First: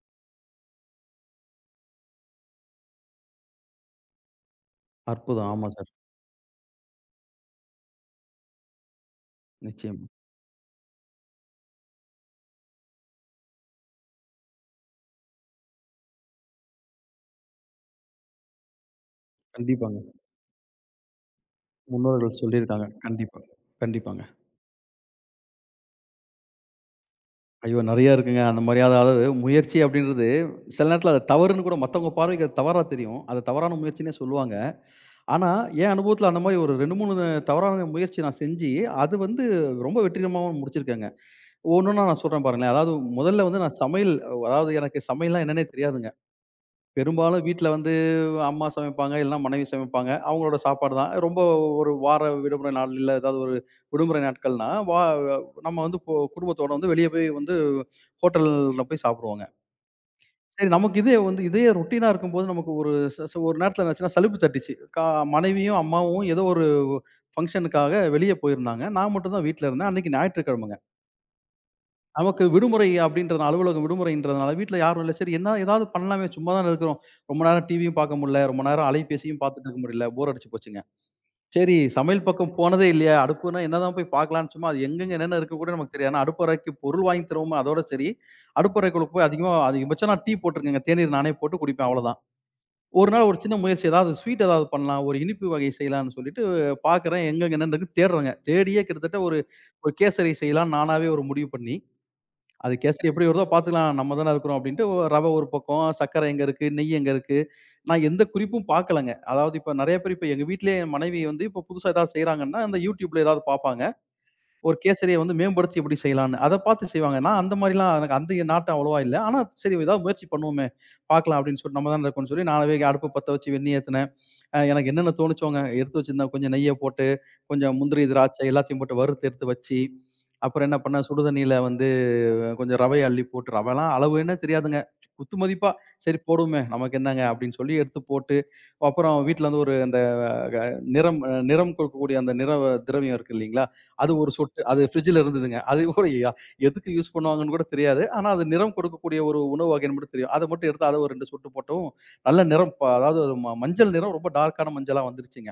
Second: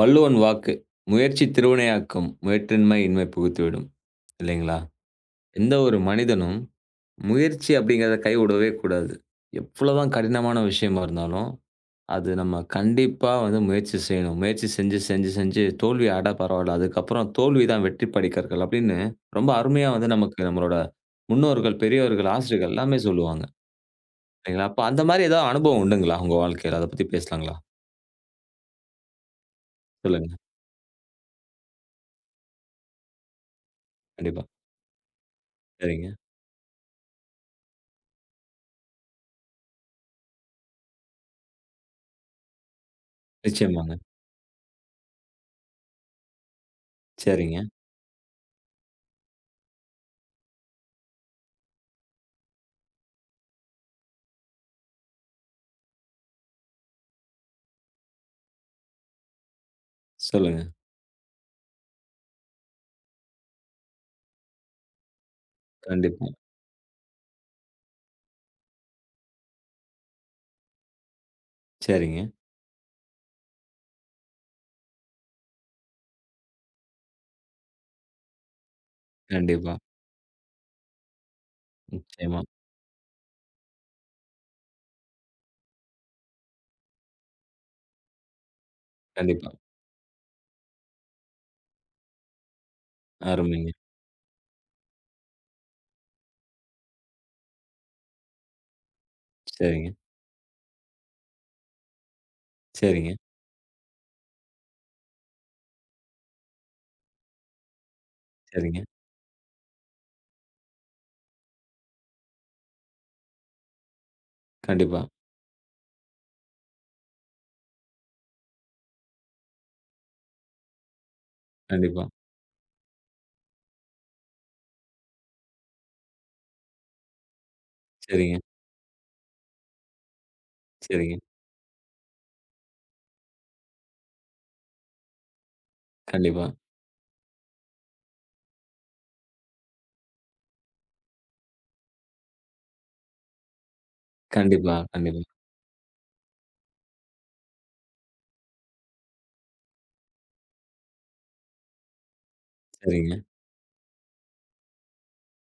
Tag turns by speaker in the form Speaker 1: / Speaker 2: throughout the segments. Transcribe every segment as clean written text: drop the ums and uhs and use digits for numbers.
Speaker 1: வள்ளுவன் வாக்கு, "முயற்சி திருவினையாக்கும், முயற்றின்மை இன்மை புகுத்திவிடும்" இல்லைங்களா?
Speaker 2: அற்புதம்! ஆமா
Speaker 1: எந்த
Speaker 2: சார்.
Speaker 1: ஒரு மனிதனும் முயற்சி அப்படிங்கிறத கைவிடவே கூடாது.
Speaker 2: நிச்சயமா.
Speaker 1: எவ்வளோதான் கடினமான விஷயமா இருந்தாலும், அது நம்ம கண்டிப்பா வந்து முயற்சி செய்யணும். முயற்சி செஞ்சு, செஞ்சு, செஞ்சு தோல்வி அட பரவால்ல. அதுக்கப்புறம் "தோல்வி தான் வெற்றி படிக்கற்கள்" அப்படின்னு ரொம்ப அருமையா
Speaker 2: கண்டிப்பாங்க.
Speaker 1: வந்து நமக்கு நம்மளோட முன்னோர்கள், பெரியோர்கள்,
Speaker 2: முன்னோர்கள்
Speaker 1: ஆசிரியர்கள்
Speaker 2: சொல்லியிருக்காங்க.
Speaker 1: எல்லாமே
Speaker 2: கண்டிப்பா.
Speaker 1: சொல்லுவாங்க.
Speaker 2: கண்டிப்பாங்க.
Speaker 1: இல்லைங்களா? அப்ப அந்த மாரி ஏதாவது அனுபவம் உண்டுங்களா உங்க வாழ்க்கையில? அத பத்தி பேசலாங்களா?
Speaker 2: ஐயோ! நெறைய இருக்குங்க. அந்த மாரி அதாவது முயற்சி அப்படின்றது
Speaker 1: சொல்லுங்க.
Speaker 2: சில நேரத்தில அது தவறுன்னு கூட மத்தவங்க பார்வைக்கு அது தவறா தெரியும். அது தவறான முயற்சின்னே
Speaker 1: கண்டிப்பா.
Speaker 2: சொல்லுவாங்க. ஆனா, என்
Speaker 1: சரிங்க.
Speaker 2: அனுபவத்தில அந்த மாரி ஒரு 2, 3 தவறான முயற்சி நான் செஞ்சு, அது வந்து ரொம்ப வெற்றிகரமாவும் முடிச்சிருக்கேங்க. ஒவ்வொண்ணா நான் சொல்றேன் பாருங்களேன். அதாவது முதல்ல வந்து நான்
Speaker 1: நிச்சயமாங்க.
Speaker 2: சமையல் அதாவது எனக்கு சமையல்னா என்னன்னே தெரியாதுங்க. பெரும்பாலும்
Speaker 1: சரிங்க.
Speaker 2: வீட்ல வந்து அம்மா சமைப்பாங்க, இல்லன்னா மனைவி சமைப்பாங்க. அவங்களோட சாப்பாடு தான். ரொம்ப ஒரு வார விடுமுறை நாள், இல்ல ஏதாவது ஒரு விடுமுறை நாட்கள்னா, நம்ம வந்து இப்போ குடும்பத்தோட வந்து வெளிய போய் வந்து ஹோட்டல்ல போய் சாப்பிடுவோங்க.
Speaker 1: சொல்லுங்க.
Speaker 2: சரி நமக்கு இதே வந்து இதே ரொட்டீனா இருக்கும்போது, நமக்கு ஒரு ச ச ஒரு நேரத்துல என்னாச்சுன்னா சலுப்பு தட்டிச்சு. மனைவியும், அம்மாவும்
Speaker 1: கண்டிப்பா.
Speaker 2: ஏதோ ஒரு ஃபங்ஷனுக்காக வெளிய போயிருந்தாங்க. நான் மட்டும் தான் வீட்ல இருந்தேன். அன்னைக்கு ஞாயிற்றுக்கிழமைங்க.
Speaker 1: சரிங்க.
Speaker 2: நமக்கு விடுமுறை அப்படின்றதுனால அலுவலகம் விடுமுறைன்றதுனால வீட்ல யாரும் இல்ல. சரி என்ன ஏதாவது பண்ணலாமே! சும்மா தான இருக்கிறோம். ரொம்ப நேரம் டிவியும் பார்க்க முடியல. ரொம்ப நேரம் அலைபேசியும் பார்த்துட்டு
Speaker 1: கண்டிப்பா.
Speaker 2: இருக்க முடியல. போர் அடிச்சு போச்சுங்க. சரி சமையல்
Speaker 1: நிச்சயமா.
Speaker 2: பக்கம் போனதே இல்லையா? அடுப்புனா என்னதான் போய் பார்க்கலான்னு சும்மா அது எங்கெங்க என்னென்ன இருக்கு கூட நமக்கு தெரியாது. ஆனா அடுப்பறைக்கு பொருள் வாங்கி தருவோமா அதோட சரி. அடுப்பறைக்குள்ள போய்
Speaker 1: கண்டிப்பா.
Speaker 2: அதிகமா அதிகபட்சம் நான் டீ போட்டுருக்கேங்க. தேநீர் நானே போட்டு குடிப்பேன் அவ்வளோதான். ஒரு நாள் ஒரு சின்ன
Speaker 1: அருமைங்க.
Speaker 2: முயற்சி ஏதாவது ஸ்வீட் ஏதாவது பண்ணலாம். ஒரு இனிப்பு வகை செய்யலான்னு சொல்லிட்டு பார்க்குறேன். எங்கெங்க என்னென்ன இருக்குன்னு தேடுறேங்க. தேடியே கிட்டத்தட்ட ஒரு
Speaker 1: சரிங்க,
Speaker 2: ஒரு கேசரி செய்யலான்னு நானாவே ஒரு முடிவு பண்ணி அது கெஸ்ட்
Speaker 1: சரிங்க,
Speaker 2: எப்படி வருதோ பார்த்துக்கலாம். நம்ம தானே இருக்கிறோம் அப்டின்ட்டு ரவ ஒரு பக்கம், சர்க்கரை எங்க இருக்கு? நெய் எங்க இருக்கு? நான் எந்த குறிப்பும்
Speaker 1: சரிங்க.
Speaker 2: பார்க்கலங்க. அதாவது இப்ப நெறைய பேர் இப்ப எங்க வீட்லயே என் மனைவி வந்து இப்ப புதுசா ஏதாவது செய்றாங்கன்னா, அந்த YouTubeல ஏதாவது பார்ப்பாங்க. ஒரு
Speaker 1: கண்டிப்பா,
Speaker 2: கேசரிய வந்து மேம்படுத்தி எப்படி செய்யலான்னு. அத பார்த்து செய்வாங்க. நான் அந்த மாரிலாம் எனக்கு அந்த நாட்டம் அவ்வளவா இல்ல. ஆனா சரி ஏதாவது முயற்சி பண்ணுவோமே! பார்க்கலாம் அப்டின்னு சொல்லி நம்ம
Speaker 1: கண்டிப்பா.
Speaker 2: தானே இருக்கோம்ன்னு சொல்லி நானாவே அடுப்பு பத்த வச்சு வெந்நீர் ஏத்துனேன். எனக்கு என்னென்ன தோணுச்சோங்க, எடுத்து வச்சிருந்தேன் கொஞ்சம் நெய்ய போட்டு, கொஞ்சம் முந்திரி,
Speaker 1: சரிங்க,
Speaker 2: திராட்சை எல்லாத்தையும் போட்டு வறுத்து எடுத்து வச்சு, அப்புறம் என்ன பண்ணேன்,
Speaker 1: சரிங்க.
Speaker 2: சுடு தண்ணீல வந்து கொஞ்சம் ரவைய அள்ளி போட்டு ரவைலாம் அளவு என்ன தெரியாதுங்க. குத்து மதிப்பா, "சரி
Speaker 1: கண்டிப்பா,
Speaker 2: போடுவோமே, நமக்கு என்னங்க?" அப்படின்னு சொல்லி எடுத்து போட்டு, அப்புறம் வீட்ல வந்து ஒரு அந்த க நிறம் நிறம் கொடுக்கக்கூடிய அந்த நிற திரவியம் இருக்கு இல்லைங்களா? அது ஒரு சொட்டு
Speaker 1: கண்டிப்பா,
Speaker 2: அது
Speaker 1: கண்டிப்பா.
Speaker 2: ஃப்ரிட்ஜ்ல இருந்ததுங்க. அது கூட எதுக்கு யூஸ் பண்ணுவாங்கன்னு கூட தெரியாது. ஆனா, அது நிறம் கொடுக்கக்கூடிய ஒரு உணவு வகைன்னு மட்டும் தெரியும். அத மட்டும் எடுத்து அத ஒரு 2 சொட்டு போட்டவும், நல்ல நிறம்
Speaker 1: சரிங்க.
Speaker 2: அதாவது அது மஞ்சள் நிறம் ரொம்ப டார்க்கான மஞ்சளா வந்துருச்சுங்க.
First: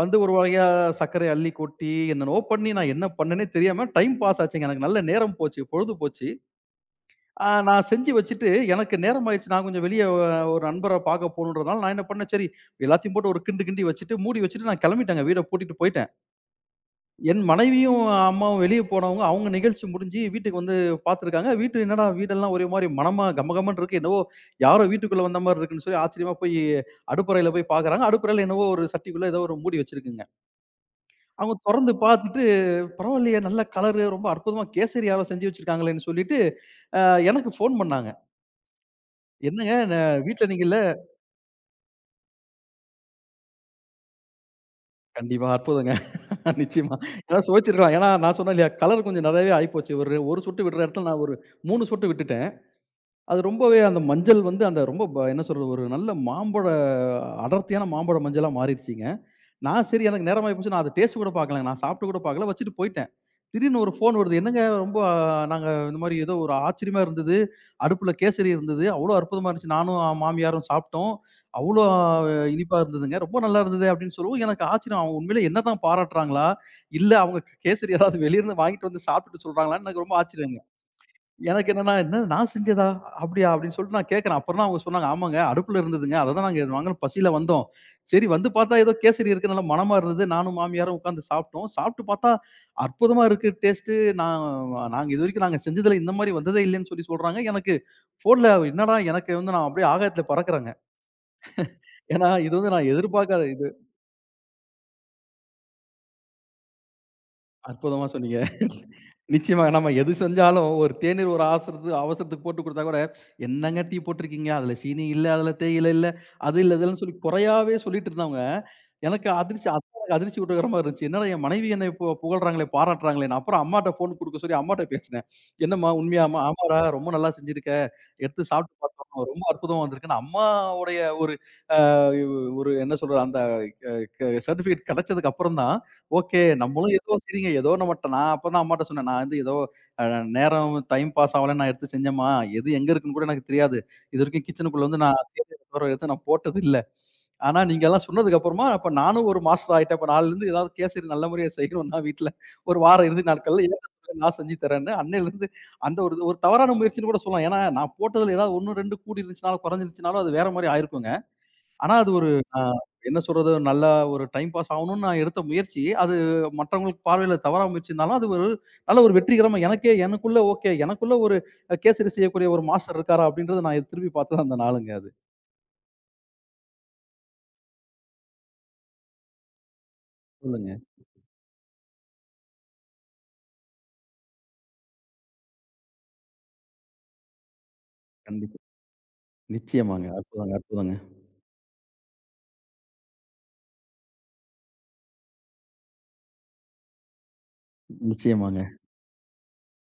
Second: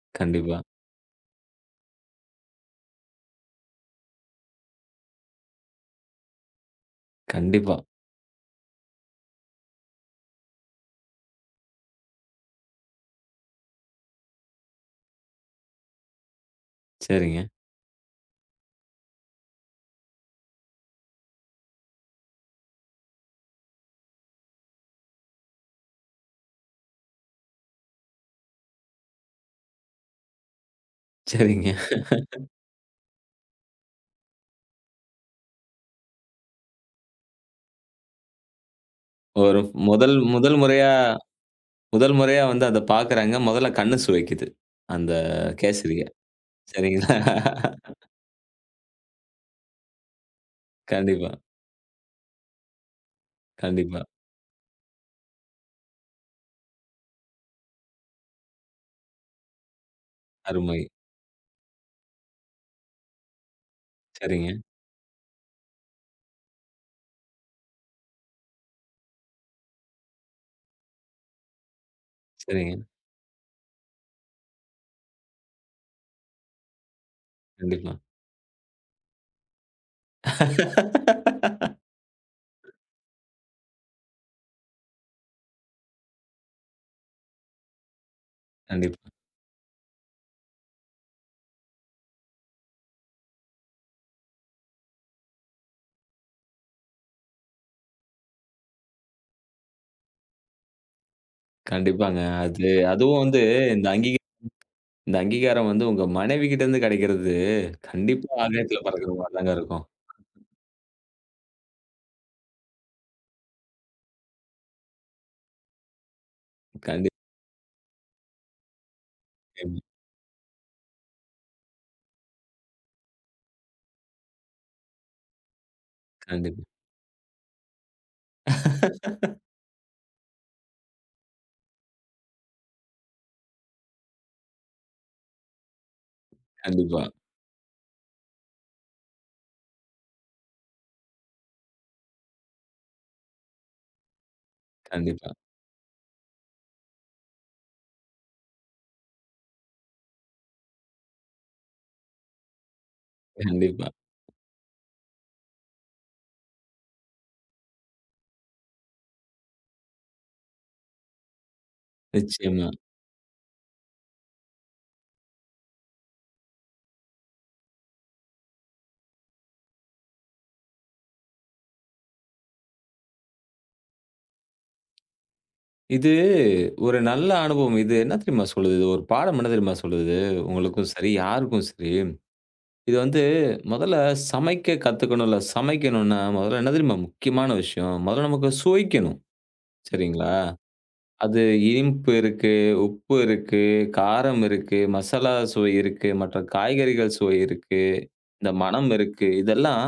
Speaker 2: வந்து ஒரு
Speaker 1: கண்டிப்பா,
Speaker 2: வகையா சர்க்கரைய அள்ளி கொட்டி, என்னென்னவோ பண்ணி நான் என்ன பண்ணேன்னே தெரியாம டைம் பாஸ் ஆச்சுங்க. எனக்கு நல்ல நேரம் போச்சு, பொழுது போச்சு.
Speaker 1: கண்டிப்பா.
Speaker 2: நான் செஞ்சு வச்சுட்டு எனக்கு நேரம் ஆயிருச்சு. நான் கொஞ்சம் வெளிய ஒரு நண்பர பார்க்க போணுன்றதுனால நான் என்ன பண்ணேன், சரி எல்லாத்தையும் போட்டு ஒரு கிண்டு கிண்டி வச்சுட்டு, மூடி வச்சுட்டு நான் கிளம்பிட்டேங்க. வீட பூட்டிட்டு போயிட்டேன்.
Speaker 1: சரிங்க,
Speaker 2: என் மனைவியும், அம்மாவும் வெளிய போனவங்க. அவங்க நிகழ்ச்சி முடிஞ்சு வீட்டுக்கு வந்து பார்த்துருக்காங்க. வீட்டு என்னடா வீடெல்லாம் ஒரே மாரி மணமா கம கமன்னு இருக்கு. என்னவோ யாரோ வீட்டுக்குள்ள வந்த மாரி இருக்குன்னு சொல்லி ஆச்சரியமா போய் அடுப்பறையில போய் பார்க்குறாங்க. அடுப்பறையில என்னவோ ஒரு சட்டிக்குள்ள ஏதோ ஒரு மூடி வச்சிருக்குங்க. அவங்க
Speaker 1: சரிங்க.
Speaker 2: தொறந்து பார்த்துட்டு, பரவாயில்லையே! நல்ல கலரு ரொம்ப அற்புதமா கேசரி யாரோ செஞ்சு வச்சிருக்காங்களேன்னு சொல்லிட்டு, அ எனக்கு ஃபோன் பண்ணாங்க.
Speaker 1: ஒரு
Speaker 2: "என்னங்க
Speaker 1: முதல்
Speaker 2: வீட்ல
Speaker 1: முதல்
Speaker 2: நீங்க இல்ல?"
Speaker 1: முறையா முதல் முறையா வந்து அத பார்க்குறாங்க. முதல்ல கண்ணு சுவைக்குது. அந்த
Speaker 2: கண்டிப்பா அற்புதங்க.
Speaker 1: கேசரிய.
Speaker 2: நிச்சயமா.
Speaker 1: சரிங்களா?
Speaker 2: ஏன்னா சுவைச்சிருக்கலாம். ஏன்னா நான் சொன்னேன் இல்லையா, கலர் கொஞ்சம் நெறையவே ஆயிப்போச்சு. ஒரு 1 சொட்டு விடுற இடத்துல நான்
Speaker 1: கண்டிப்பா,
Speaker 2: ஒரு 3 சொட்டு விட்டுட்டேன். அது ரொம்பவே அந்த
Speaker 1: கண்டிப்பா.
Speaker 2: மஞ்சள் வந்து அந்த ரொம்ப என்ன சொல்றது? ஒரு நல்ல மாம்பழ அடர்த்தியான மாம்பழ மஞ்சளா மாறிடுச்சுங்க. நான் சரி எனக்கு நேரமாயி போச்சு.
Speaker 1: அருமை.
Speaker 2: நான் அத டேஸ்ட் கூட பார்க்கலங்க. நான் சாப்பிட்டு கூட பார்க்கல. வச்சுட்டு போயிட்டேன். திடீர்னு ஒரு ஃபோன் வருது.
Speaker 1: சரிங்க,
Speaker 2: "என்னங்க ரொம்ப நாங்க இந்த மாரி ஏதோ ஒரு ஆச்சரியமா இருந்தது. அடுப்புல கேசரி இருந்தது. அவ்ளோ அற்புதமா இருந்துச்சு. நானும் மாமியாரும் சாப்பிட்டோம். அவ்ளோ
Speaker 1: சரிங்க.
Speaker 2: இனிப்பா இருந்ததுங்க. ரொம்ப நல்லா இருந்தது." அப்படின்னு சொல்லவும் எனக்கு ஆச்சரியம். அவங்க உண்மையிலேயே என்னதான் பாராட்டுறாங்களா? இல்ல அவங்க
Speaker 1: கண்டிப்பா.
Speaker 2: கேசரி ஏதாவது வெளிய இருந்து வாங்கிட்டு வந்து சாப்பிட்டுட்டு சொல்றாங்களான்னு எனக்கு ரொம்ப ஆச்சரியங்க. எனக்கு என்னன்னா, "என்ன நான் செஞ்சதா? அப்படியா?" அப்படின்னு சொல்லிட்டு நான் கேட்கிறேன். அப்புறம் தான் அவங்க சொன்னாங்க, "ஆமாங்க, அடுப்புல இருந்ததுங்க. அத தான் நாங்க வாங்கன்னு பசியில வந்தோம். சரி வந்து பார்த்தா ஏதோ
Speaker 1: கண்டிப்பா.
Speaker 2: கேசரி இருக்கு. நல்ல மணமா இருந்தது. நானும் மாமியாரும் உட்கார்ந்து சாப்பிட்டோம். சாப்பிட்டு பார்த்தா அற்புதமா இருக்கு டேஸ்ட்டு. நான் நாங்க இதுவரைக்கும் நாங்க செஞ்சதுல இந்த மாரி வந்ததே இல்லைன்னு" சொல்லி சொல்றாங்க. எனக்கு ஃபோன்ல என்னடா எனக்கு வந்து நான் அப்படியே ஆகாயத்துல பறக்குறேங்க.
Speaker 1: கண்டிப்பாங்க.
Speaker 2: ஏன்னா, இது
Speaker 1: அது
Speaker 2: வந்து நான்
Speaker 1: அதுவும் வந்து
Speaker 2: எதிர்பார்க்காத இது.
Speaker 1: இந்த அங்கீக இந்த அங்கீகாரம் வந்து உங்க மனைவிகிட்ட இருந்து கிடைக்கிறது,
Speaker 2: அற்புதமா
Speaker 1: கண்டிப்பா
Speaker 2: சொன்னீங்க.
Speaker 1: ஆகாயத்துல பறக்கிற மாரி தாங்க
Speaker 2: நிச்சயமா.
Speaker 1: இருக்கும்.
Speaker 2: நம்ம எது செஞ்சாலும் ஒரு தேநீர் ஒரு அவசரத்து அவசரத்துக்கு போட்டு குடுத்தா கூட, "என்னங்க டீ போட்டுருக்கீங்க? அதுல சீனி இல்ல, அதுல தேயிலை இல்ல, அது இல்ல இதுலன்னு" சொல்லி
Speaker 1: கண்டிப்
Speaker 2: குறையாவே சொல்லிட்டு இருந்தவங்க, எனக்கு அதிர்ச்சி அதான் எனக்கு அதிர்ச்சி ஊட்டுகிற மாரி இருந்துச்சு. என்னடா என் மனைவி என்னை புகழ்றாங்களே, பாராட்டுறாங்களேன்னு. அப்புறம் அம்மாட்ட ஃபோன் குடுக்க சொல்லி அம்மாட்ட பேசினேன். "என்னம்மா உண்மையாம்மா?"
Speaker 1: கண்டிப்பா,
Speaker 2: "ஆமாடா ரொம்ப நல்லா செஞ்சிருக்க. எடுத்து சாப்பிட்டு பார்த்தோம். ரொம்ப அற்புதமா வந்திருக்குன்னு" அம்மாவுடைய ஒரு ஒரு என்ன சொல்றது, அந்த சர்டிஃபிகேட் கிடைச்சதுக்கு அப்புறம் தான், ஓகே நம்மளும்
Speaker 1: கண்டிப்பா,
Speaker 2: ஏதோ சரிங்க ஏதோ நம்மட்ட நான் அப்பதான் அம்மாட்ட சொன்னேன். நான் வந்து ஏதோ அ நேரம் டைம் பாஸ் ஆவலன்னு நான் எடுத்து செஞ்சேம்மா. எது எங்க இருக்குன்னு கூட எனக்கு தெரியாது. இதுவரைக்கும் கிச்சனுக்குள்ள வந்து நான்
Speaker 1: கண்டிப்பா,
Speaker 2: தேடி தவிர எடுத்து நான் போட்டது இல்ல. ஆனா நீங்க எல்லாம் சொன்னதுக்கு அப்புறமா, அப்ப நானும் ஒரு மாஸ்டர் ஆயிட்டேன். அப்ப நாளைலருந்து ஏதாவது கேசரி நல்ல முறையா செய்யணும்னா வீட்ல ஒரு வார இறுதி நாட்கள்ல
Speaker 1: கண்டிப்பா.
Speaker 2: ஏதாவது நான் செஞ்சு தரேன்னு அன்னையிலருந்து அந்த ஒரு ஒரு தவறான முயற்சின்னு கூட சொல்லலாம். ஏன்னா நான் போட்டதுல ஏதாவது 1, 2 கூடி இருந்துச்சுனாலும், குறைஞ்சிருச்சுனாலும் அது வேற மாரி ஆயிருக்குங்க. ஆனா அது ஒரு அ
Speaker 1: நிச்சயமா.
Speaker 2: என்ன சொல்றது? நல்லா ஒரு டைம் பாஸ் ஆவணும்னு நான் எடுத்த முயற்சி. அது மற்றவங்களுக்கு பார்வையில தவறா முயற்சினாலும், அது ஒரு நல்ல ஒரு வெற்றிகரமா எனக்கே எனக்குள்ள ஓகே. எனக்குள்ள ஒரு கேசரி செய்யக்கூடிய ஒரு மாஸ்டர் இருக்காரா? அப்படின்றத நான் திரும்பி பார்த்தது அந்த நாளுங்க அது.
Speaker 1: இது ஒரு நல்ல அனுபவம். இது என்ன தெரியுமா சொல்லுது? இது ஒரு பாடம் என்ன தெரியுமா சொல்லுது?
Speaker 2: சொல்லுங்க.
Speaker 1: உங்களுக்கும் சரி, யாருக்கும் சரி, இது வந்து முதல்ல சமைக்க கத்துக்கணும், இல்ல சமைக்கணும்னா, முதல்ல என்ன தெரியுமா முக்கியமான விஷயம்? முதல்ல நமக்கு
Speaker 2: கண்டிப்பா.
Speaker 1: சுவைக்கணும்.
Speaker 2: நிச்சயமாங்க.
Speaker 1: சரிங்களா?
Speaker 2: அற்புதங்க, அற்புதங்க.
Speaker 1: அது இனிப்பு இருக்கு, உப்பு இருக்கு, காரம் இருக்கு, மசாலா சுவை இருக்கு, மற்ற காய்கறிகள் சுவை இருக்கு, இந்த
Speaker 2: நிச்சயமாங்க,
Speaker 1: மணம் இருக்கு. இதெல்லாம்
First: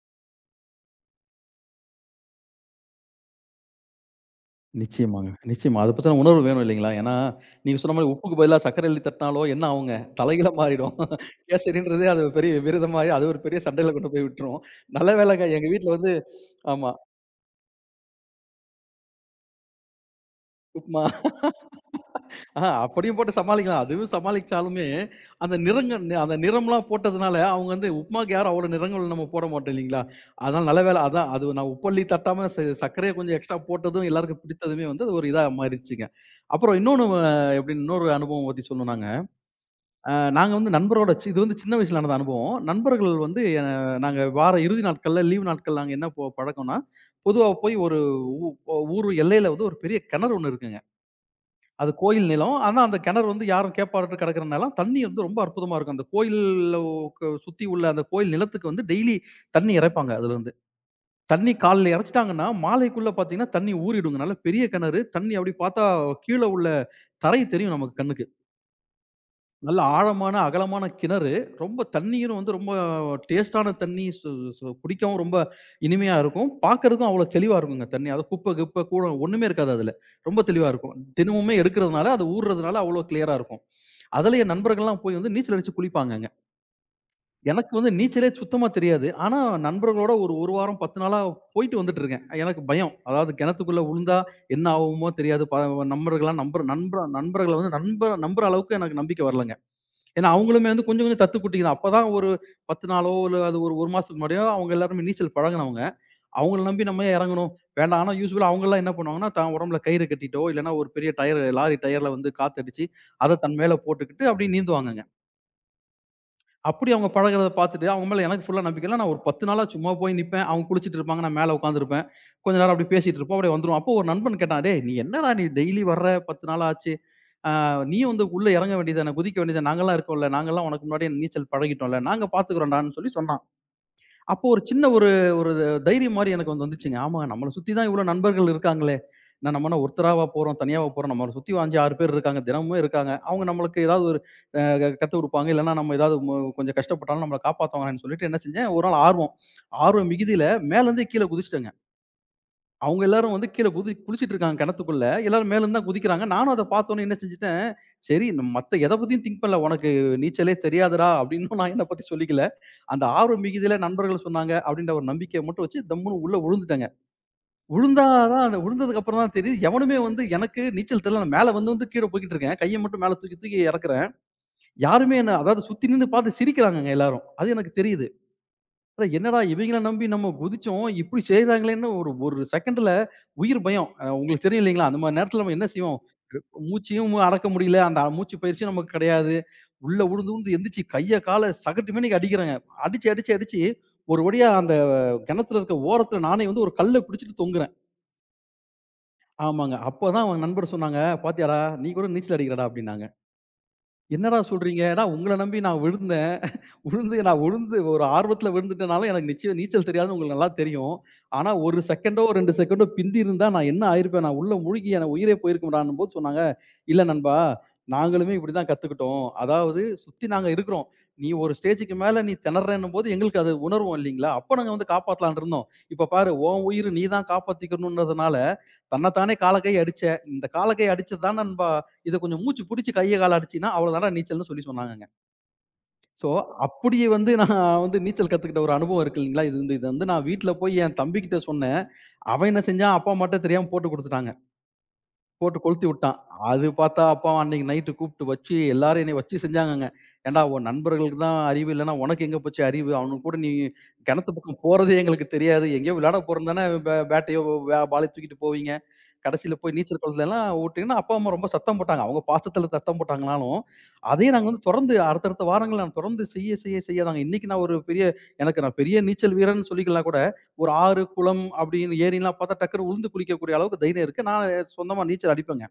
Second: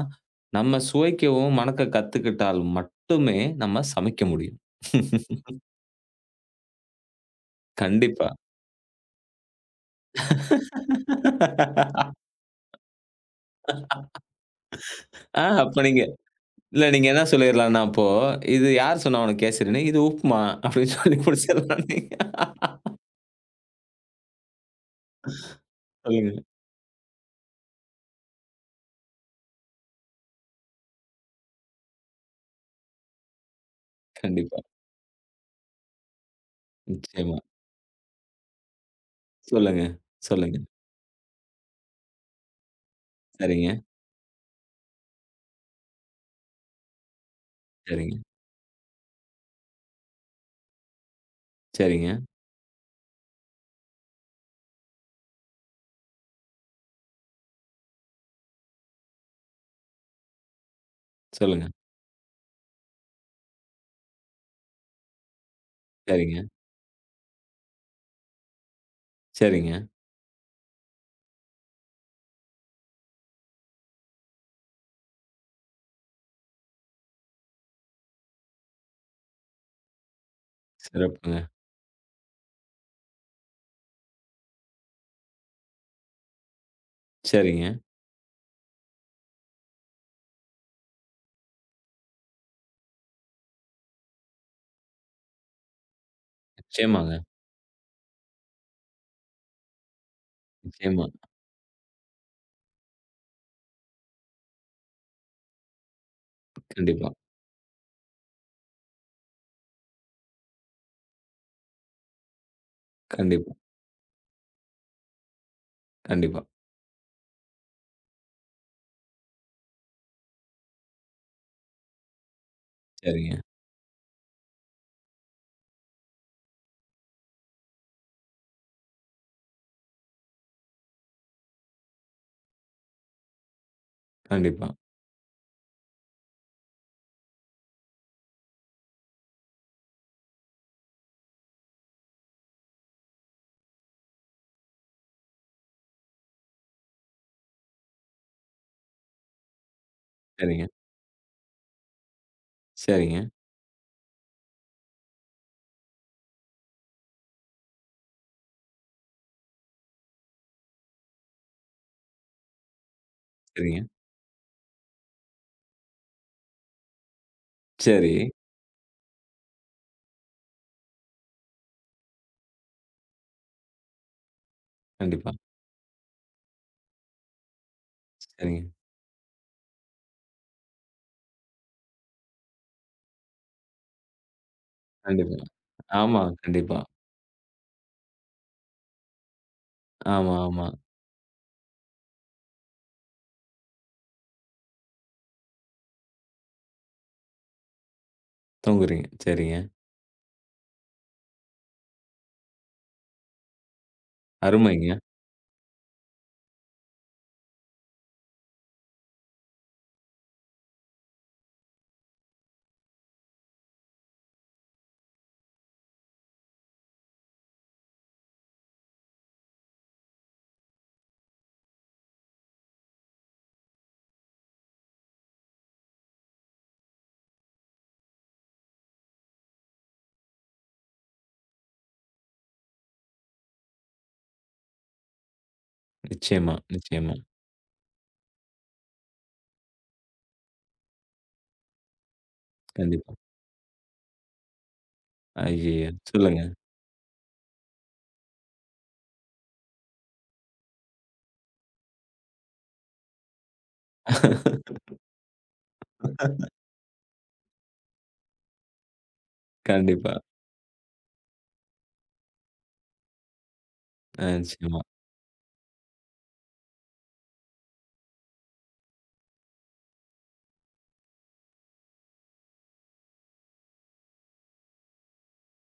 Speaker 1: நம்ம சுவைக்கவும், மணக்க கத்துக்கிட்டால் மட்டுமே நம்ம சமைக்க முடியும்.
Speaker 2: நிச்சயமாங்க, நிச்சயமா. அத பத்தின உணர்வு வேணும் இல்லைங்களா? ஏன்னா, நீங்க சொன்ன மாரி
Speaker 1: கண்டிப்பா.
Speaker 2: உப்புக்கு பதிலா சர்க்கரை எழுதி தட்டினாலோ என்ன ஆவுங்க? தலைகீழா மாறிடும். கேசரின்றதே அது ஒரு பெரிய விரதம் மாரி அது ஒரு பெரிய சண்டையில கொண்டு போய் விட்டுரும். நல்ல
Speaker 1: ஆ
Speaker 2: வேளைங்க எங்க
Speaker 1: அப்ப
Speaker 2: வீட்ல
Speaker 1: நீங்க
Speaker 2: வந்து
Speaker 1: இல்ல
Speaker 2: ஆமா.
Speaker 1: நீங்க என்ன சொல்லிர்லான்னா அப்போ, "இது யார் சொன்னா உனக்கு கேசரின்னு?" "இது உப்புமா" அப்படின்னு
Speaker 2: உப்புமா
Speaker 1: சொல்லி முடிச்சிரலாம் நீங்க.
Speaker 2: ஆஹா, அப்படியும் போட்டு சமாளிக்கலாம். அதுவும் சமாளிச்சாலுமே, அந்த நிறங்க
Speaker 1: சொல்லுங்க.
Speaker 2: அந்த நிறம்லாம் போட்டதுனால, அவங்க வந்து உப்புமாக்கு யாரும் அவ்வளோ நிறங்கள் நம்ம போட மாட்டோம் இல்லைங்களா? அதனால நல்ல வேளை அதான் அது நான் உப்பள்ளி தட்டாம சர்க்கரைய கொஞ்சம் எக்ஸ்ட்ரா போட்டதும் எல்லாருக்கும்
Speaker 1: கண்டிப்பா.
Speaker 2: பிடித்ததுமே வந்து அது ஒரு இதா மாறிடுச்சுங்க. அப்புறம் இன்னொன்னு
Speaker 1: நிச்சயமா.
Speaker 2: எப்படின்னு இன்னொரு அனுபவம் பத்தி சொல்லணும்னாங்க,
Speaker 1: சொல்லுங்க,
Speaker 2: அ நாங்க
Speaker 1: சொல்லுங்க.
Speaker 2: வந்து நண்பரோட இது வந்து சின்ன வயசுல நடந்த அனுபவம். நண்பர்கள் வந்து
Speaker 1: சரிங்க,
Speaker 2: நாங்க வார இறுதி நாட்கள்ல, லீவு நாட்கள்ல நாங்க என்ன பழக்கம்ன்னா, பொதுவா போய் ஒரு
Speaker 1: சரிங்க, சரிங்க,
Speaker 2: ஊ ஊர் எல்லையில வந்து ஒரு பெரிய கிணறு ஒண்ணு இருக்குங்க. அது
Speaker 1: சரிங்க.
Speaker 2: கோயில் நிலம். ஆனா, அந்த கிணறு வந்து யாரும் கேப்பாரட்டு கிடக்கிறனால, தண்ணி வந்து ரொம்ப அற்புதமா இருக்கும். அந்த கோயில்ல சுத்தி உள்ள அந்த கோயில் நிலத்துக்கு வந்து டெய்லி தண்ணி இறைப்பாங்க அதுலருந்து. தண்ணி
Speaker 1: சொல்லுங்க.
Speaker 2: காலைல இறைச்சுட்டாங்கன்னா, மாலைக்குள்ள பாத்தீங்கன்னா, தண்ணி ஊறிடுங்க. நல்ல பெரிய கிணறு. தண்ணி அப்படி பாத்தா,
Speaker 1: சரிங்க,
Speaker 2: கீழ உள்ள தரை தெரியும் நமக்கு கண்ணுக்கு.
Speaker 1: சரிங்க.
Speaker 2: நல்ல ஆழமான, அகலமான கிணறு. ரொம்ப தண்ணீரும் வந்து ரொம்ப டேஸ்ட்டான தண்ணி. சு சு குடிக்கவும் ரொம்ப இனிமையா இருக்கும். பார்க்கறதுக்கும் அவ்வளோ தெளிவா இருக்குங்க தண்ணி. அது குப்ப, கிப்ப கூட ஒண்ணுமே இருக்காது அதுல. ரொம்ப தெளிவா இருக்கும்.
Speaker 1: சிறப்புங்க.
Speaker 2: தினமுமே எடுக்கிறதுனால, அது ஊர்றதுனால அவ்வளோ கிளியரா இருக்கும். அதுல என் நண்பர்கள்லாம் போய் வந்து நீச்சல் அடிச்சு குளிப்பாங்கங்க.
Speaker 1: சரிங்க.
Speaker 2: எனக்கு வந்து நீச்சலே சுத்தமா தெரியாது. ஆனா, நண்பர்களோட ஒரு 1 வாரம் 10 நாளா போயிட்டு வந்துட்டு இருக்கேன். எனக்கு பயம். அதாவது கிணத்துக்குள்ள விழுந்தா என்ன ஆகுமோ தெரியாது. நண்பர்கள்லாம் நம்புற
Speaker 1: நிச்சயமாங்க.
Speaker 2: நண்பர்கள வந்து நம்புற அளவுக்கு எனக்கு நம்பிக்கை வரலங்க. ஏன்னா, அவங்களுமே வந்து
Speaker 1: நிச்சயமா.
Speaker 2: கொஞ்சம் கொஞ்சம் தத்துக்குட்டிங்க தான். அப்பதான் ஒரு 10 நாளோ இல்ல அது ஒரு 1 மாசத்துக்கு முன்னாடியோ அவங்க எல்லாருமே நீச்சல் பழகுனவங்க. அவங்கள நம்பி நம்ம
Speaker 1: கண்டிப்பா,
Speaker 2: ஏன் இறங்கணும்? வேண்டாம். ஆனா, யூசுவலா அவங்கலாம் என்ன பண்ணுவாங்கன்னா, தான் உடம்புல கயிறு கட்டிட்டோ, இல்லன்னா ஒரு பெரிய டயர் லாரி டயர்ல வந்து காத்தடிச்சு, அத
Speaker 1: கண்டிப்பா,
Speaker 2: தன் மேல போட்டுக்கிட்டு அப்படியே நீந்துவாங்கங்க.
Speaker 1: கண்டிப்பா.
Speaker 2: அப்படி அவங்க பழகுறத பார்த்துட்டு, அவங்க மேல எனக்கு ஃபுல்லா நம்பிக்கை இல்ல. நான் ஒரு 10 நாளா சும்மா போய் நிப்பேன். அவங்க குளிச்சிட்டு இருப்பாங்க. நான் மேல உட்கார்ந்திருப்பேன். கொஞ்ச நேரம் அப்படியே பேசிட்டு இருப்போம்.
Speaker 1: சரிங்க.
Speaker 2: அப்படியே வந்துருவோம். அப்போ ஒரு நண்பன் கேட்டான், "டேய்! நீ என்னடா நீ டெய்லி வர்ற 10 நாள் ஆச்சு. நீயும் வந்து உள்ள இறங்க வேண்டியதுதானே! குதிக்க வேண்டியதுதானே! நாங்கலாம் இருக்கோம்ல. நாங்கலாம் உனக்கு முன்னாடியே நீச்சல் பழகிட்டோம்ல. நாங்க பார்த்துக்கிறோம்டான்னு" சொல்லி சொன்னான். அப்போ ஒரு
Speaker 1: கண்டிப்பா.
Speaker 2: சின்ன ஒரு ஒரு தைரியம் மாரி எனக்கு வந்து வந்துச்சுங்க. ஆமா, நம்மள சுத்தி தான் இவ்வளோ நண்பர்கள் இருக்காங்களே! நான் நம்ம என்ன ஒருத்தராவா போறோம், தனியாவா போறோம். நம்மள சுத்தி ஒரு 5, 6 பேர் இருக்காங்க. தினமுமே இருக்காங்க. அவங்க நம்மளுக்கு ஏதாவது கத்து குடுப்பாங்க. இல்லன்னா, நம்ம ஏதாவது கொஞ்சம் கஷ்டப்பட்டாலும் நம்மள காப்பாத்துவாங்கன்னு சொல்லிட்டு என்ன செஞ்சேன், ஒரு நாள் ஆர்வம். ஆர்வம் மிகுதியில
Speaker 1: சரிங்க,
Speaker 2: மேலருந்து கீழ குதிச்சுட்டேங்க. அவங்க
Speaker 1: சரிங்க,
Speaker 2: எல்லாரும் வந்து கீழ குதி குளிச்சுட்டு இருக்காங்க கிணத்துக்குள்ள. எல்லாரும் மேலருந்து தான் குதிக்கிறாங்க. நானும் அத பார்த்தோனே என்ன செஞ்சுட்டேன், "சரி மத்த எத பத்தியும் திங்க் பண்ணல. உனக்கு நீச்சலே தெரியாதுடா" அப்படின்னு நான் என்ன பத்தி சொல்லிக்கல. அந்த ஆர்வம் மிகுதியில
Speaker 1: சரிங்க.
Speaker 2: நண்பர்கள் சொன்னாங்க அப்படின்ற ஒரு நம்பிக்கைய மட்டும் வச்சு தம்முன்னு உள்ள விழுந்துட்டேங்க. விழுந்தா
Speaker 1: சரி.
Speaker 2: தான் அந்த விழுந்ததுக்கு அப்புறம் தான் தெரியுது, எவனுமே வந்து எனக்கு நீச்சல் தெரியல. நான் மேல வந்து வந்து கீழ போய்க்கிட்டு இருக்கேன். கைய மட்டும் மேல தூக்கி தூக்கி இறக்குறேன். யாருமே
Speaker 1: கண்டிப்பா.
Speaker 2: என்ன அதாவது சுத்தி நின்னு பார்த்து சிரிக்கிறாங்கங்க எல்லாரும். அது எனக்கு தெரியுது.
Speaker 1: சரிங்க.
Speaker 2: அதான் என்னடா இவைங்கள நம்பி நம்ம குதிச்சோம். இப்படி செய்றாங்களேன்னு ஒரு ஒரு செகண்ட்ல உயிர் பயம். உங்களுக்கு தெரியும் இல்லைங்களா? அந்த மாரி
Speaker 1: கண்டிப்பா.
Speaker 2: நேரத்துல நம்ம என்ன செய்வோம்?
Speaker 1: ஆமா. கண்டிப்பா.
Speaker 2: மூச்சையும் அடக்க முடியல. அந்த மூச்சு பயிற்சியும் நமக்கு கிடையாது. உள்ள உழுந்து
Speaker 1: ஆமா,
Speaker 2: உழுந்து
Speaker 1: ஆமா.
Speaker 2: எந்திரிச்சு கைய, கால சகட்டுமேனிக்கு அடிக்கிறாங்க. அடிச்சு, அடிச்சு, அடிச்சு ஒரு வழியா அந்த கிணத்துல இருக்க ஓரத்துல நானே வந்து ஒரு கல்ல பிடிச்சுட்டு தொங்குறேன்.
Speaker 1: தூங்குறீங்க. சரிங்க.
Speaker 2: ஆமாங்க. அப்பதான் அவன் நண்பர் சொன்னாங்க, "பாத்தியாடா! நீ கூட நீச்சல் அடிக்கிறடா" அப்படின்னாங்க. "என்னடா சொல்றீங்க?
Speaker 1: அருமைங்க.
Speaker 2: ஏன்னா உங்கள நம்பி நான் விழுந்து உழுந்து நான் உழுந்து ஒரு ஆர்வத்துல விழுந்துட்டனால எனக்கு நிச்சயம் நீச்சல் தெரியாதுன்னு உங்களுக்கு நல்லா தெரியும். ஆனா 1 செகண்டோ, 2 செகண்டோ பிந்தி இருந்தா நான் என்ன ஆயிருப்பேன்? நான் உள்ள முழுகி என் உயிரே போயிருக்கும்டான்னும்போது சொன்னாங்க, "இல்ல நண்பா, நாங்களுமே இப்படிதான் கத்துக்கிட்டோம். அதாவது சுத்தி நாங்க இருக்கிறோம். நீ ஒரு ஸ்டேஜ்க்கு மேல நீ திணர்றன்னும்போது எங்களுக்கு அது உணர்வோம் இல்லீங்களா? அப்ப நாங்க வந்து காப்பாத்தலாம்ன்னு இருந்தோம். இப்ப பாரு, உன் உயிர நீ தான் காப்பாத்திக்கணும்ன்றதுனால, தன்ன தானே கால, கை அடிச்ச. இந்த கால, கை அடிச்சது தான் நண்பா. இத கொஞ்சம் மூச்சு புடிச்சு கைய, கால அடிச்சீன்னா அவ்வளவுதான்டா நீச்சல்ன்னு" சொல்லி சொன்னாங்கங்க. ஸோ,
Speaker 1: நிச்சயமா,
Speaker 2: அப்படியே
Speaker 1: நிச்சயமா.
Speaker 2: வந்து நான் வந்து நீச்சல் கத்துக்கிட்ட ஒரு அனுபவம் இருக்கு இல்லீங்களா? இது வந்து இத வந்து நான் வீட்ல போய் என் தம்பிகிட்ட சொன்னேன். அவன் என்ன செஞ்சான், அப்பா
Speaker 1: கண்டிப்பா.
Speaker 2: அம்மாட்ட தெரியாம போட்டு குடுத்துட்டாங்க. போட்டு கொளுத்தி
Speaker 1: ஐயய்யோ!
Speaker 2: விட்டான்.
Speaker 1: சொல்லுங்க.
Speaker 2: அது பார்த்தா அப்பா அன்னைக்கு நைட்டு கூப்பிட்டு வச்சு எல்லாரும் என்னைய வச்சு செஞ்சாங்கங்க. "ஏன்டா உன் நண்பர்களுக்கு தான் அறிவு இல்லன்னா, உனக்கு எங்க போச்சு அறிவு? அவனுங்க கூட நீ கிணத்து பக்கம் போறதே எங்களுக்கு தெரியாது. எங்கேயோ விளையாட போறோம் தானே பேட்டையோ, பாலையோ தூக்கிட்டு போவீங்க. கடைசியில போய் நீச்சல்
Speaker 1: கண்டிப்பா.
Speaker 2: குளத்துலலாம் விட்டீங்கன்னா" அப்பா, அம்மா ரொம்ப சத்தம் போட்டாங்க. அவங்க பாசத்துல சத்தம் போட்டாங்கனாலும், அதையும் நாங்க வந்து
Speaker 1: நிச்சயமா,
Speaker 2: தொடர்ந்து அடுத்தடுத்த வாரங்கள்ல நான் தொடர்ந்து செய்ய, செய்ய, செய்ய தாங்க இன்னைக்கு நான் ஒரு பெரிய எனக்கு நான் பெரிய நீச்சல் வீரன்னு சொல்லிக்கலாம் கூட. ஒரு ஆறு, குளம் அப்படின்னு ஏரிலாம் பார்த்தா டக்குன்னு உழுந்து குளிக்கக்கூடிய அளவுக்கு தைரியம் இருக்கு. நான் சொந்தமா நீச்சல் அடிப்பேங்க.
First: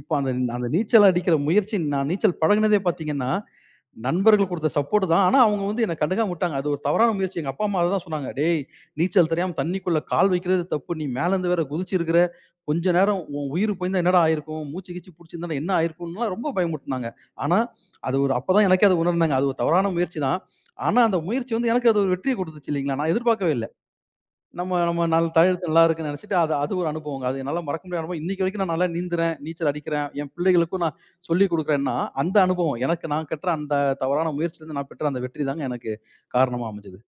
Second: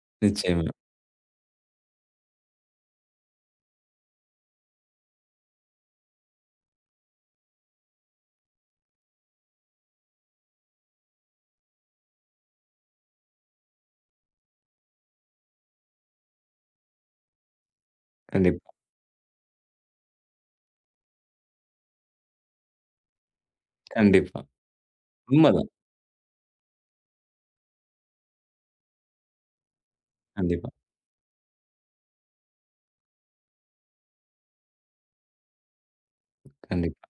Speaker 2: இப்ப அந்த
Speaker 1: நிச்சயமா.
Speaker 2: அந்த நீச்சல் அடிக்கிற முயற்சி நான் நீச்சல் பழகுனதே பார்த்தீங்கன்னா, நண்பர்கள் குடுத்த சப்போர்ட் தான். ஆனா அவங்க வந்து என்ன கண்டுக்காம விட்டாங்க. அது ஒரு தவறான முயற்சி. எங்க அப்பா, அம்மா அததான் சொன்னாங்க. "டேய்! நீச்சல் தெரியாம தண்ணிக்குள்ள கால் வைக்கிறது தப்பு. நீ மேலருந்து வேற குதிச்சிருக்கிற. கொஞ்ச நேரம் உன் உயிர் போயிருந்தா என்னடா ஆயிருக்கும்? மூச்சு கீச்சு புடிச்சிருந்தா என்ன ஆயிருக்கும்ன்லாம்" ரொம்ப பயமுறுத்துனாங்க. ஆனா, அது ஒரு அப்பதான்
Speaker 1: கண்டிப்பா,
Speaker 2: எனக்கே அத உணர்ந்தேங்க. அது ஒரு தவறான முயற்சி தான். ஆனா, அந்த முயற்சி வந்து எனக்கு அது ஒரு வெற்றிய குடுத்துச்சு இல்லீங்களா? நான் எதிர்பார்க்கவே இல்ல.
Speaker 1: கண்டிப்பா.
Speaker 2: நம்ம நம்ம நல்ல தழுத்து
Speaker 1: உண்மதான்.
Speaker 2: நல்லா இருக்குன்னு நினைச்சிட்டு, அது அது ஒரு அனுபவங்க. அது என்னால மறக்க முடியாத அனுபவம். இன்னைக்கு வரைக்கும் நான் நல்லா நீந்துறேன், நீச்சல் அடிக்கிறேன். என்
Speaker 1: கண்டிப்பா,
Speaker 2: பிள்ளைகளுக்கும் நான் சொல்லிக் குடுக்குறேன்னா, அந்த அனுபவம் எனக்கு நான் கற்ற அந்த தவறான முயற்சியிலருந்து நான் பெற்ற அந்த வெற்றி தாங்க எனக்கு காரணமா அமைஞ்சது.
Speaker 1: கண்டிப்பா.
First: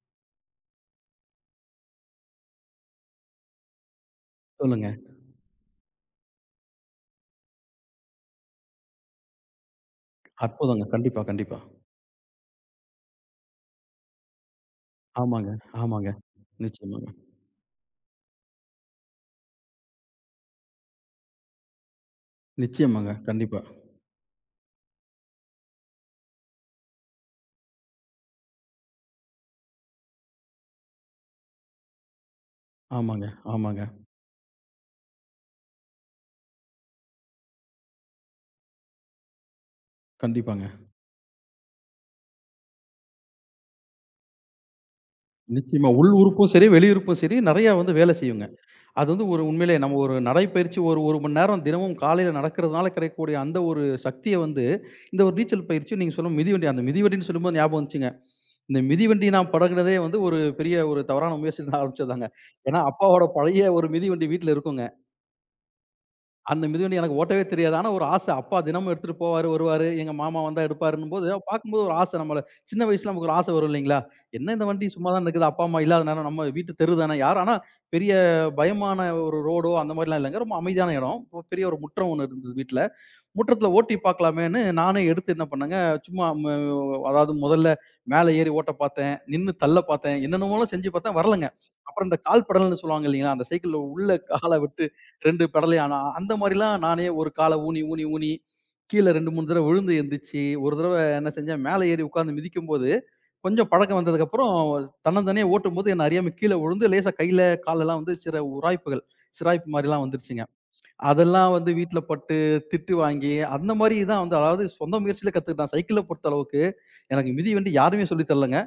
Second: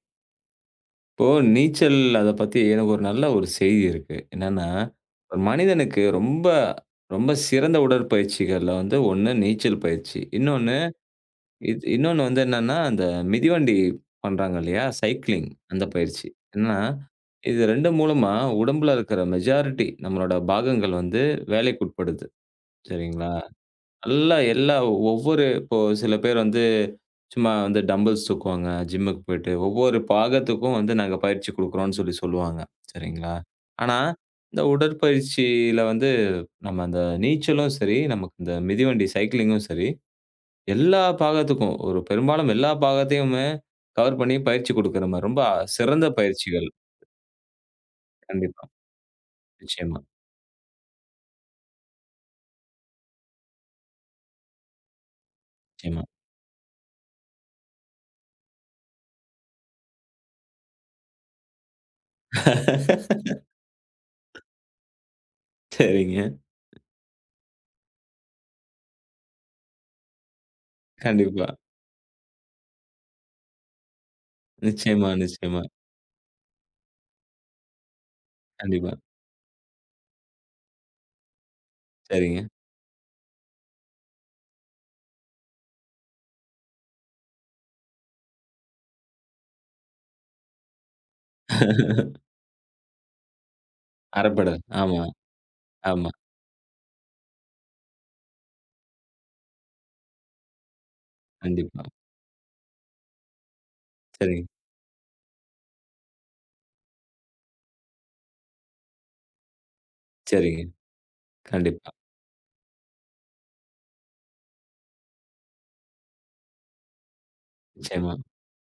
Speaker 1: இப்போ நீச்சல் அத பத்தி எனக்கு ஒரு நல்ல ஒரு செய்தி இருக்கு. என்னன்னா,
Speaker 2: சொல்லுங்க.
Speaker 1: ஒரு மனிதனுக்கு ரொம்ப, ரொம்ப சிறந்த உடற்பயிற்சிகள்ல வந்து ஒண்ணு நீச்சல் பயிற்சி. இன்னொன்னு
Speaker 2: அற்புதங்க. கண்டிப்பா, கண்டிப்பா.
Speaker 1: இன்னொன்னு வந்து என்னன்னா, அந்த மிதிவண்டி பண்றாங்க இல்லையா?
Speaker 2: ஆமாங்க,
Speaker 1: சைக்கிளிங் அந்த
Speaker 2: ஆமாங்க.
Speaker 1: பயிற்சி. என்னன்னா,
Speaker 2: நிச்சயமாங்க,
Speaker 1: இது 2 மூலமா உடம்புல இருக்கிற மெஜாரிட்டி நம்மளோட பாகங்கள் வந்து வேலைக்கு உட்படுது.
Speaker 2: நிச்சயமாங்க.
Speaker 1: சரிங்களா?
Speaker 2: கண்டிப்பா.
Speaker 1: நல்லா எல்லா ஒவ்வொரு இப்போ சில பேர் வந்து சும்மா வந்து டம்பிள்ஸ் தூக்குவாங்க. ஜிம்முக்கு போயிட்டு, ஒவ்வொரு பாகத்துக்கும் வந்து நாங்க பயிற்சி குடுக்குறோம்னு சொல்லி சொல்லுவாங்க.
Speaker 2: ஆமாங்க,
Speaker 1: சரிங்களா?
Speaker 2: ஆமாங்க.
Speaker 1: ஆனா, இந்த உடற்பயிற்சியில வந்து நம்ம அந்த நீச்சலும் சரி, நமக்கு இந்த மிதிவண்டி சைக்கிளிங்கும் சரி,
Speaker 2: கண்டிப்பாங்க.
Speaker 1: எல்லா பாகத்துக்கும் ஒரு பெரும்பாலும் எல்லா பாகத்தையுமே கவர் பண்ணி பயிற்சி குடுக்குற மாரி ரொம்ப
Speaker 2: நிச்சயமா.
Speaker 1: சிறந்த
Speaker 2: உள் உறுப்பும் சரி,
Speaker 1: பயிற்சிகள்.
Speaker 2: வெளி உறுப்பும் சரி, நெறையா வந்து வேலை செய்யுங்க.
Speaker 1: கண்டிப்பா.
Speaker 2: அது வந்து ஒரு உண்மையிலே நம்ம
Speaker 1: நிச்சயமா,
Speaker 2: ஒரு நடைப்பயிற்சி ஒரு 1 மணி நேரம் தினமும் காலையில நடக்கிறதுனால கிடைக்கக்கூடிய அந்த ஒரு சக்திய வந்து, இந்த ஒரு நீச்சல் பயிற்சி
Speaker 1: நிச்சயமா.
Speaker 2: நீங்க சொல்லும் மிதிவண்டி அந்த மிதிவண்டின்னு சொல்லும்போது ஞாபகம் வந்துச்சுங்க. இந்த மிதிவண்டி நான் பழகுனதே வந்து ஒரு பெரிய ஒரு தவறான முயற்சியில தான் ஆரம்பிச்சதுதாங்க. ஏன்னா, அப்பாவோட பழைய ஒரு மிதிவண்டி வீட்ல இருக்குங்க.
Speaker 1: சரிங்க.
Speaker 2: அந்த மிதிவண்டி எனக்கு ஓட்டவே தெரியாது. ஆனா ஒரு ஆசை. அப்பா தினமும் எடுத்துட்டு போவாரு, வருவாரு. எங்க மாமா வந்தா எடுப்பாருன்னும்போது,
Speaker 1: கண்டிப்பா.
Speaker 2: பார்க்கும்போது ஒரு ஆசை நம்மள. சின்ன வயசுல நமக்கு ஒரு ஆசை வரும் இல்லைங்களா? என்ன இந்த வண்டி
Speaker 1: நிச்சயமா,
Speaker 2: சும்மா தான இருக்குது.
Speaker 1: நிச்சயமா.
Speaker 2: அப்பா, அம்மா இல்லாத நேரம் நம்ம வீட்டு தெரு தான. யார் ஆனா பெரிய
Speaker 1: கண்டிப்பா.
Speaker 2: பயமான ஒரு ரோடோ அந்த மாரிலாம் இல்லங்க. ரொம்ப அமைதியான இடம். பெரிய ஒரு முற்றம் ஒண்ணு
Speaker 1: சரிங்க.
Speaker 2: இருந்தது வீட்ல. முற்றத்துல ஓட்டி பார்க்கலாமேன்னு நானே எடுத்து என்ன பண்ணேங்க, சும்மா அதாவது முதல்ல மேல ஏறி ஓட்ட பார்த்தேன், நின்னு தள்ள பார்த்தேன், என்னென்னமோலாம் செஞ்சு பார்த்தேன் வரலங்க. அப்புறம் இந்த கால் பெடல்ன்னு சொல்லுவாங்க இல்லைங்களா? அந்த சைக்கிள்ல உள்ள கால
Speaker 1: அறப்படை.
Speaker 2: விட்டு
Speaker 1: ஆமா,
Speaker 2: 2 பெடலையும் ஆனா
Speaker 1: ஆமா.
Speaker 2: அந்த மாரிலாம் நானே ஒரு கால ஊனி, ஊனி, ஊனி கீழ 2, 3 தடவ விழுந்து எந்திரிச்சு, ஒரு தடவ என்ன செஞ்சேன், மேல
Speaker 1: கண்டிப்பா.
Speaker 2: ஏறி உட்கார்ந்து மிதிக்கும்போது, கொஞ்சம் பழக்கம்
Speaker 1: சரிங்க,
Speaker 2: வந்ததுக்கப்புறம் தன்னந்தனியா ஓட்டும்போது என்ன அறியாம கீழ விழுந்து லேசா கையில, காலெல்லாம் வந்து சில உராய்ப்புகள், சிராய்ப்பு மாரிலாம் வந்துருச்சுங்க.
Speaker 1: சரிங்க.
Speaker 2: அதெல்லாம் வந்து
Speaker 1: கண்டிப்பா.
Speaker 2: வீட்ல பட்டு, திட்டு வாங்கி, அந்த மாரி தான் வந்து அதாவது சொந்த முயற்சியில கத்துக்கிட்டேன். சைக்கிள பொறுத்த அளவுக்கு, எனக்கு மிதிவண்டி யாருமே
Speaker 1: நிச்சயமா.
Speaker 2: சொல்லி தரலங்க.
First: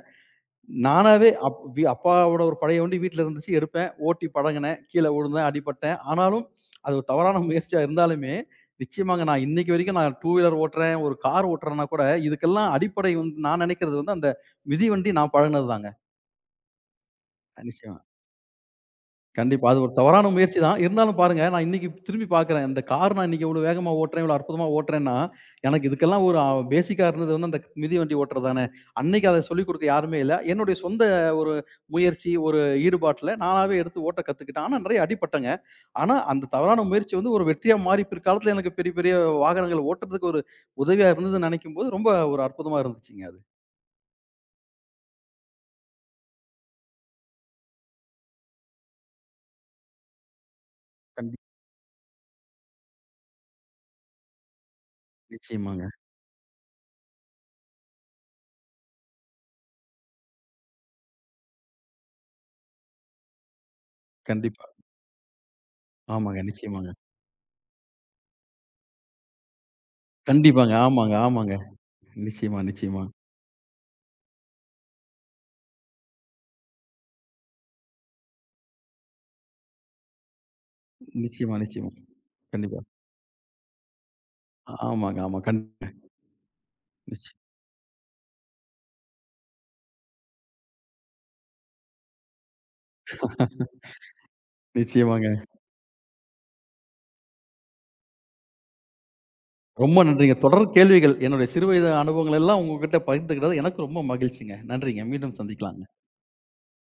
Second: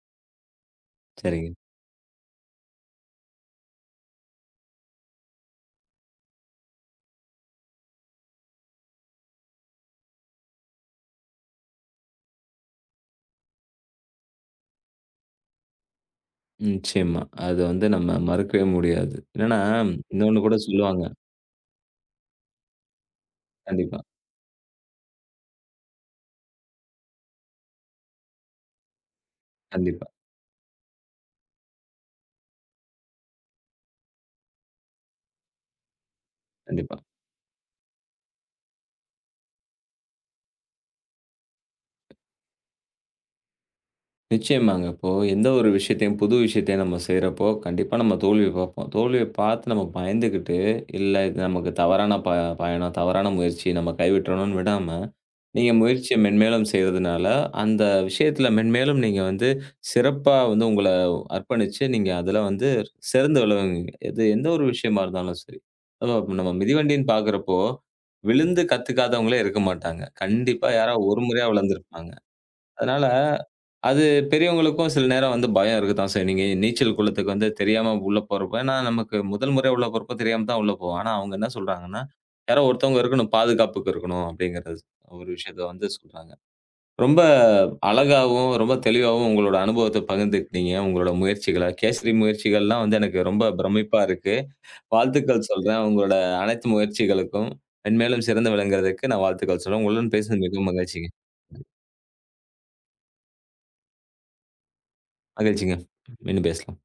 Speaker 2: நானாவே
Speaker 1: சரிங்க.
Speaker 2: அப்பாவோட ஒரு பழைய வண்டி வீட்ல இருந்துச்சு. எடுப்பேன், ஓட்டி பழகுனேன், கீழ விழுந்தேன், அடிபட்டேன். ஆனாலும், அது ஒரு தவறான முயற்சியா இருந்தாலுமே, நிச்சயமாங்க நான் இன்னைக்கு வரைக்கும் நான் 2 வீலர் ஓட்டுறேன், ஒரு கார் ஓட்டுறேன்னா கூட, இதுக்கெல்லாம் அடிப்படை வந்து நான் நெனைக்கிறது வந்து அந்த மிதிவண்டி நான் பழகுனது தாங்க.
Speaker 1: நிச்சயமா. அது வந்து
Speaker 2: நிச்சயமா.
Speaker 1: நம்ம மறுக்கவே முடியாது. என்னன்னா,
Speaker 2: கண்டிப்பா. அது ஒரு தவறான
Speaker 1: இன்னொன்னு கூட
Speaker 2: முயற்சி தான்.
Speaker 1: சொல்லுவாங்க.
Speaker 2: இருந்தாலும் பாருங்க, நான் இன்னைக்கு திரும்பி பார்க்குறேன். இந்த கார் நான் இன்னைக்கு இவ்வளோ வேகமா
Speaker 1: கண்டிப்பா,
Speaker 2: ஓட்டுறேன், இவ்வளோ அற்புதமா ஓட்டுறேன்னா, எனக்கு இதுக்கெல்லாம் ஒரு அ பேசிக்கா இருந்தது வந்து அந்த மிதிவண்டி ஓட்டுறது தானே. அன்னைக்கு அத சொல்லிக் குடுக்க
Speaker 1: கண்டிப்பா,
Speaker 2: யாருமே இல்ல. என்னுடைய சொந்த ஒரு முயற்சி, ஒரு ஈடுபாட்டுல நானாவே எடுத்து ஓட்ட கத்துக்கிட்டேன். ஆனா நெறைய அடிபட்டேங்க. ஆனா அந்த தவறான
Speaker 1: கண்டிப்பா.
Speaker 2: முயற்சி வந்து ஒரு வெற்றியா மாறி பிற்காலத்துல எனக்கு பெரிய, பெரிய வாகனங்கள் ஓட்டுறதுக்கு ஒரு உதவியா இருந்ததுன்னு நெனைக்கும்போது, ரொம்ப ஒரு அற்புதமா இருந்துச்சுங்க அது.
Speaker 1: நிச்சயமாங்க. இப்போ எந்த ஒரு விஷயத்தையும், புது விஷயத்தையும் நம்ம செய்றப்போ, கண்டிப்பா நம்ம தோல்விய பார்ப்போம். தோல்விய பார்த்து நம்ம பயந்துகிட்டு, இல்ல
Speaker 2: கண்டி
Speaker 1: இது நமக்கு தவறான ப பயணம், தவறான முயற்சி, நம்ம கைவிட்டுறணும்னு விடாம, நீங்க
Speaker 2: நிச்சயமாங்க.
Speaker 1: முயற்சிய மென்மேலும் செய்றதுனால, அந்த விஷயத்துல மென்மேலும் நீங்க வந்து சிறப்பா வந்து உங்கள அர்ப்பணிச்சு, நீங்க அதுல வந்து சிறந்து விளங்குவீங்க. எது எந்த ஒரு
Speaker 2: கண்டிப்பா.
Speaker 1: விஷயமா இருந்தாலும் சரி. அதுவும்
Speaker 2: ஆமாங்க.
Speaker 1: நம்ம
Speaker 2: நிச்சயமாங்க.
Speaker 1: மிதிவண்டின்னு பார்க்குறப்போ, விழுந்து கத்துக்காதவங்களே இருக்க மாட்டாங்க. கண்டிப்பா
Speaker 2: கண்டிப்பாங்க.
Speaker 1: யாரோ
Speaker 2: ஆமாங்க,
Speaker 1: ஒரு முறையா
Speaker 2: ஆமாங்க.
Speaker 1: விழுந்திருப்பாங்க.
Speaker 2: நிச்சயமா, நிச்சயமா.
Speaker 1: அதனால, அது பெரியவங்களுக்கும் சில நேரம் வந்து பயம் இருக்கத்தான் செய்யும். நீங்க நீச்சல் குளத்துக்கு வந்து தெரியாம உள்ள போறப்ப ஏன்னா நமக்கு முதல் முறையா உள்ள போறப்ப தெரியாம தான் உள்ள போவோம். ஆனா அவங்க என்ன
Speaker 2: நிச்சயமா, நிச்சயமா.
Speaker 1: சொல்றாங்கன்னா, யாரோ
Speaker 2: கண்டிப்பா.
Speaker 1: ஒருத்தவங்க இருக்கணும், பாதுகாப்புக்கு இருக்கணும் அப்படிங்கிறது
Speaker 2: ஆமாங்க,
Speaker 1: ஒரு
Speaker 2: ஆமா.
Speaker 1: விஷயத்த வந்து
Speaker 2: கண்டிப்பா.
Speaker 1: சொல்றாங்க. ரொம்ப
Speaker 2: நிச்ச
Speaker 1: அழகாவும், ரொம்ப தெளிவாவும் உங்களோட அனுபவத்த பகிர்ந்துக்கிட்டீங்க. உங்களோட முயற்சிகள, கேசரி முயற்சிகள்லாம் வந்து எனக்கு ரொம்ப பிரமிப்பா இருக்கு.
Speaker 2: நிச்சயமாங்க.
Speaker 1: வாழ்த்துக்கள் சொல்றேன். உங்களோட அனைத்து முயற்சிகளுக்கும் மென்மேலும் சிறந்து விளங்குறதுக்கு நான் வாழ்த்துக்கள் சொல்றேன்.
Speaker 2: ரொம்ப
Speaker 1: உங்களுடன்
Speaker 2: நன்றிங்க.
Speaker 1: பேசுனது
Speaker 2: தொடர்
Speaker 1: மிகவும் மகிழ்ச்சிங்க
Speaker 2: கேள்விகள், என்னுடைய சிறு வயது அனுபவங்கள் எல்லாம் உங்ககிட்ட பகிர்ந்துக்கிட்டது எனக்கு ரொம்ப மகிழ்ச்சிங்க. நன்றிங்க. மீண்டும்
Speaker 1: மகிழ்ச்சிங்க.
Speaker 2: சந்திக்கலாம்.
Speaker 1: மீண்டும் பேசலாம்.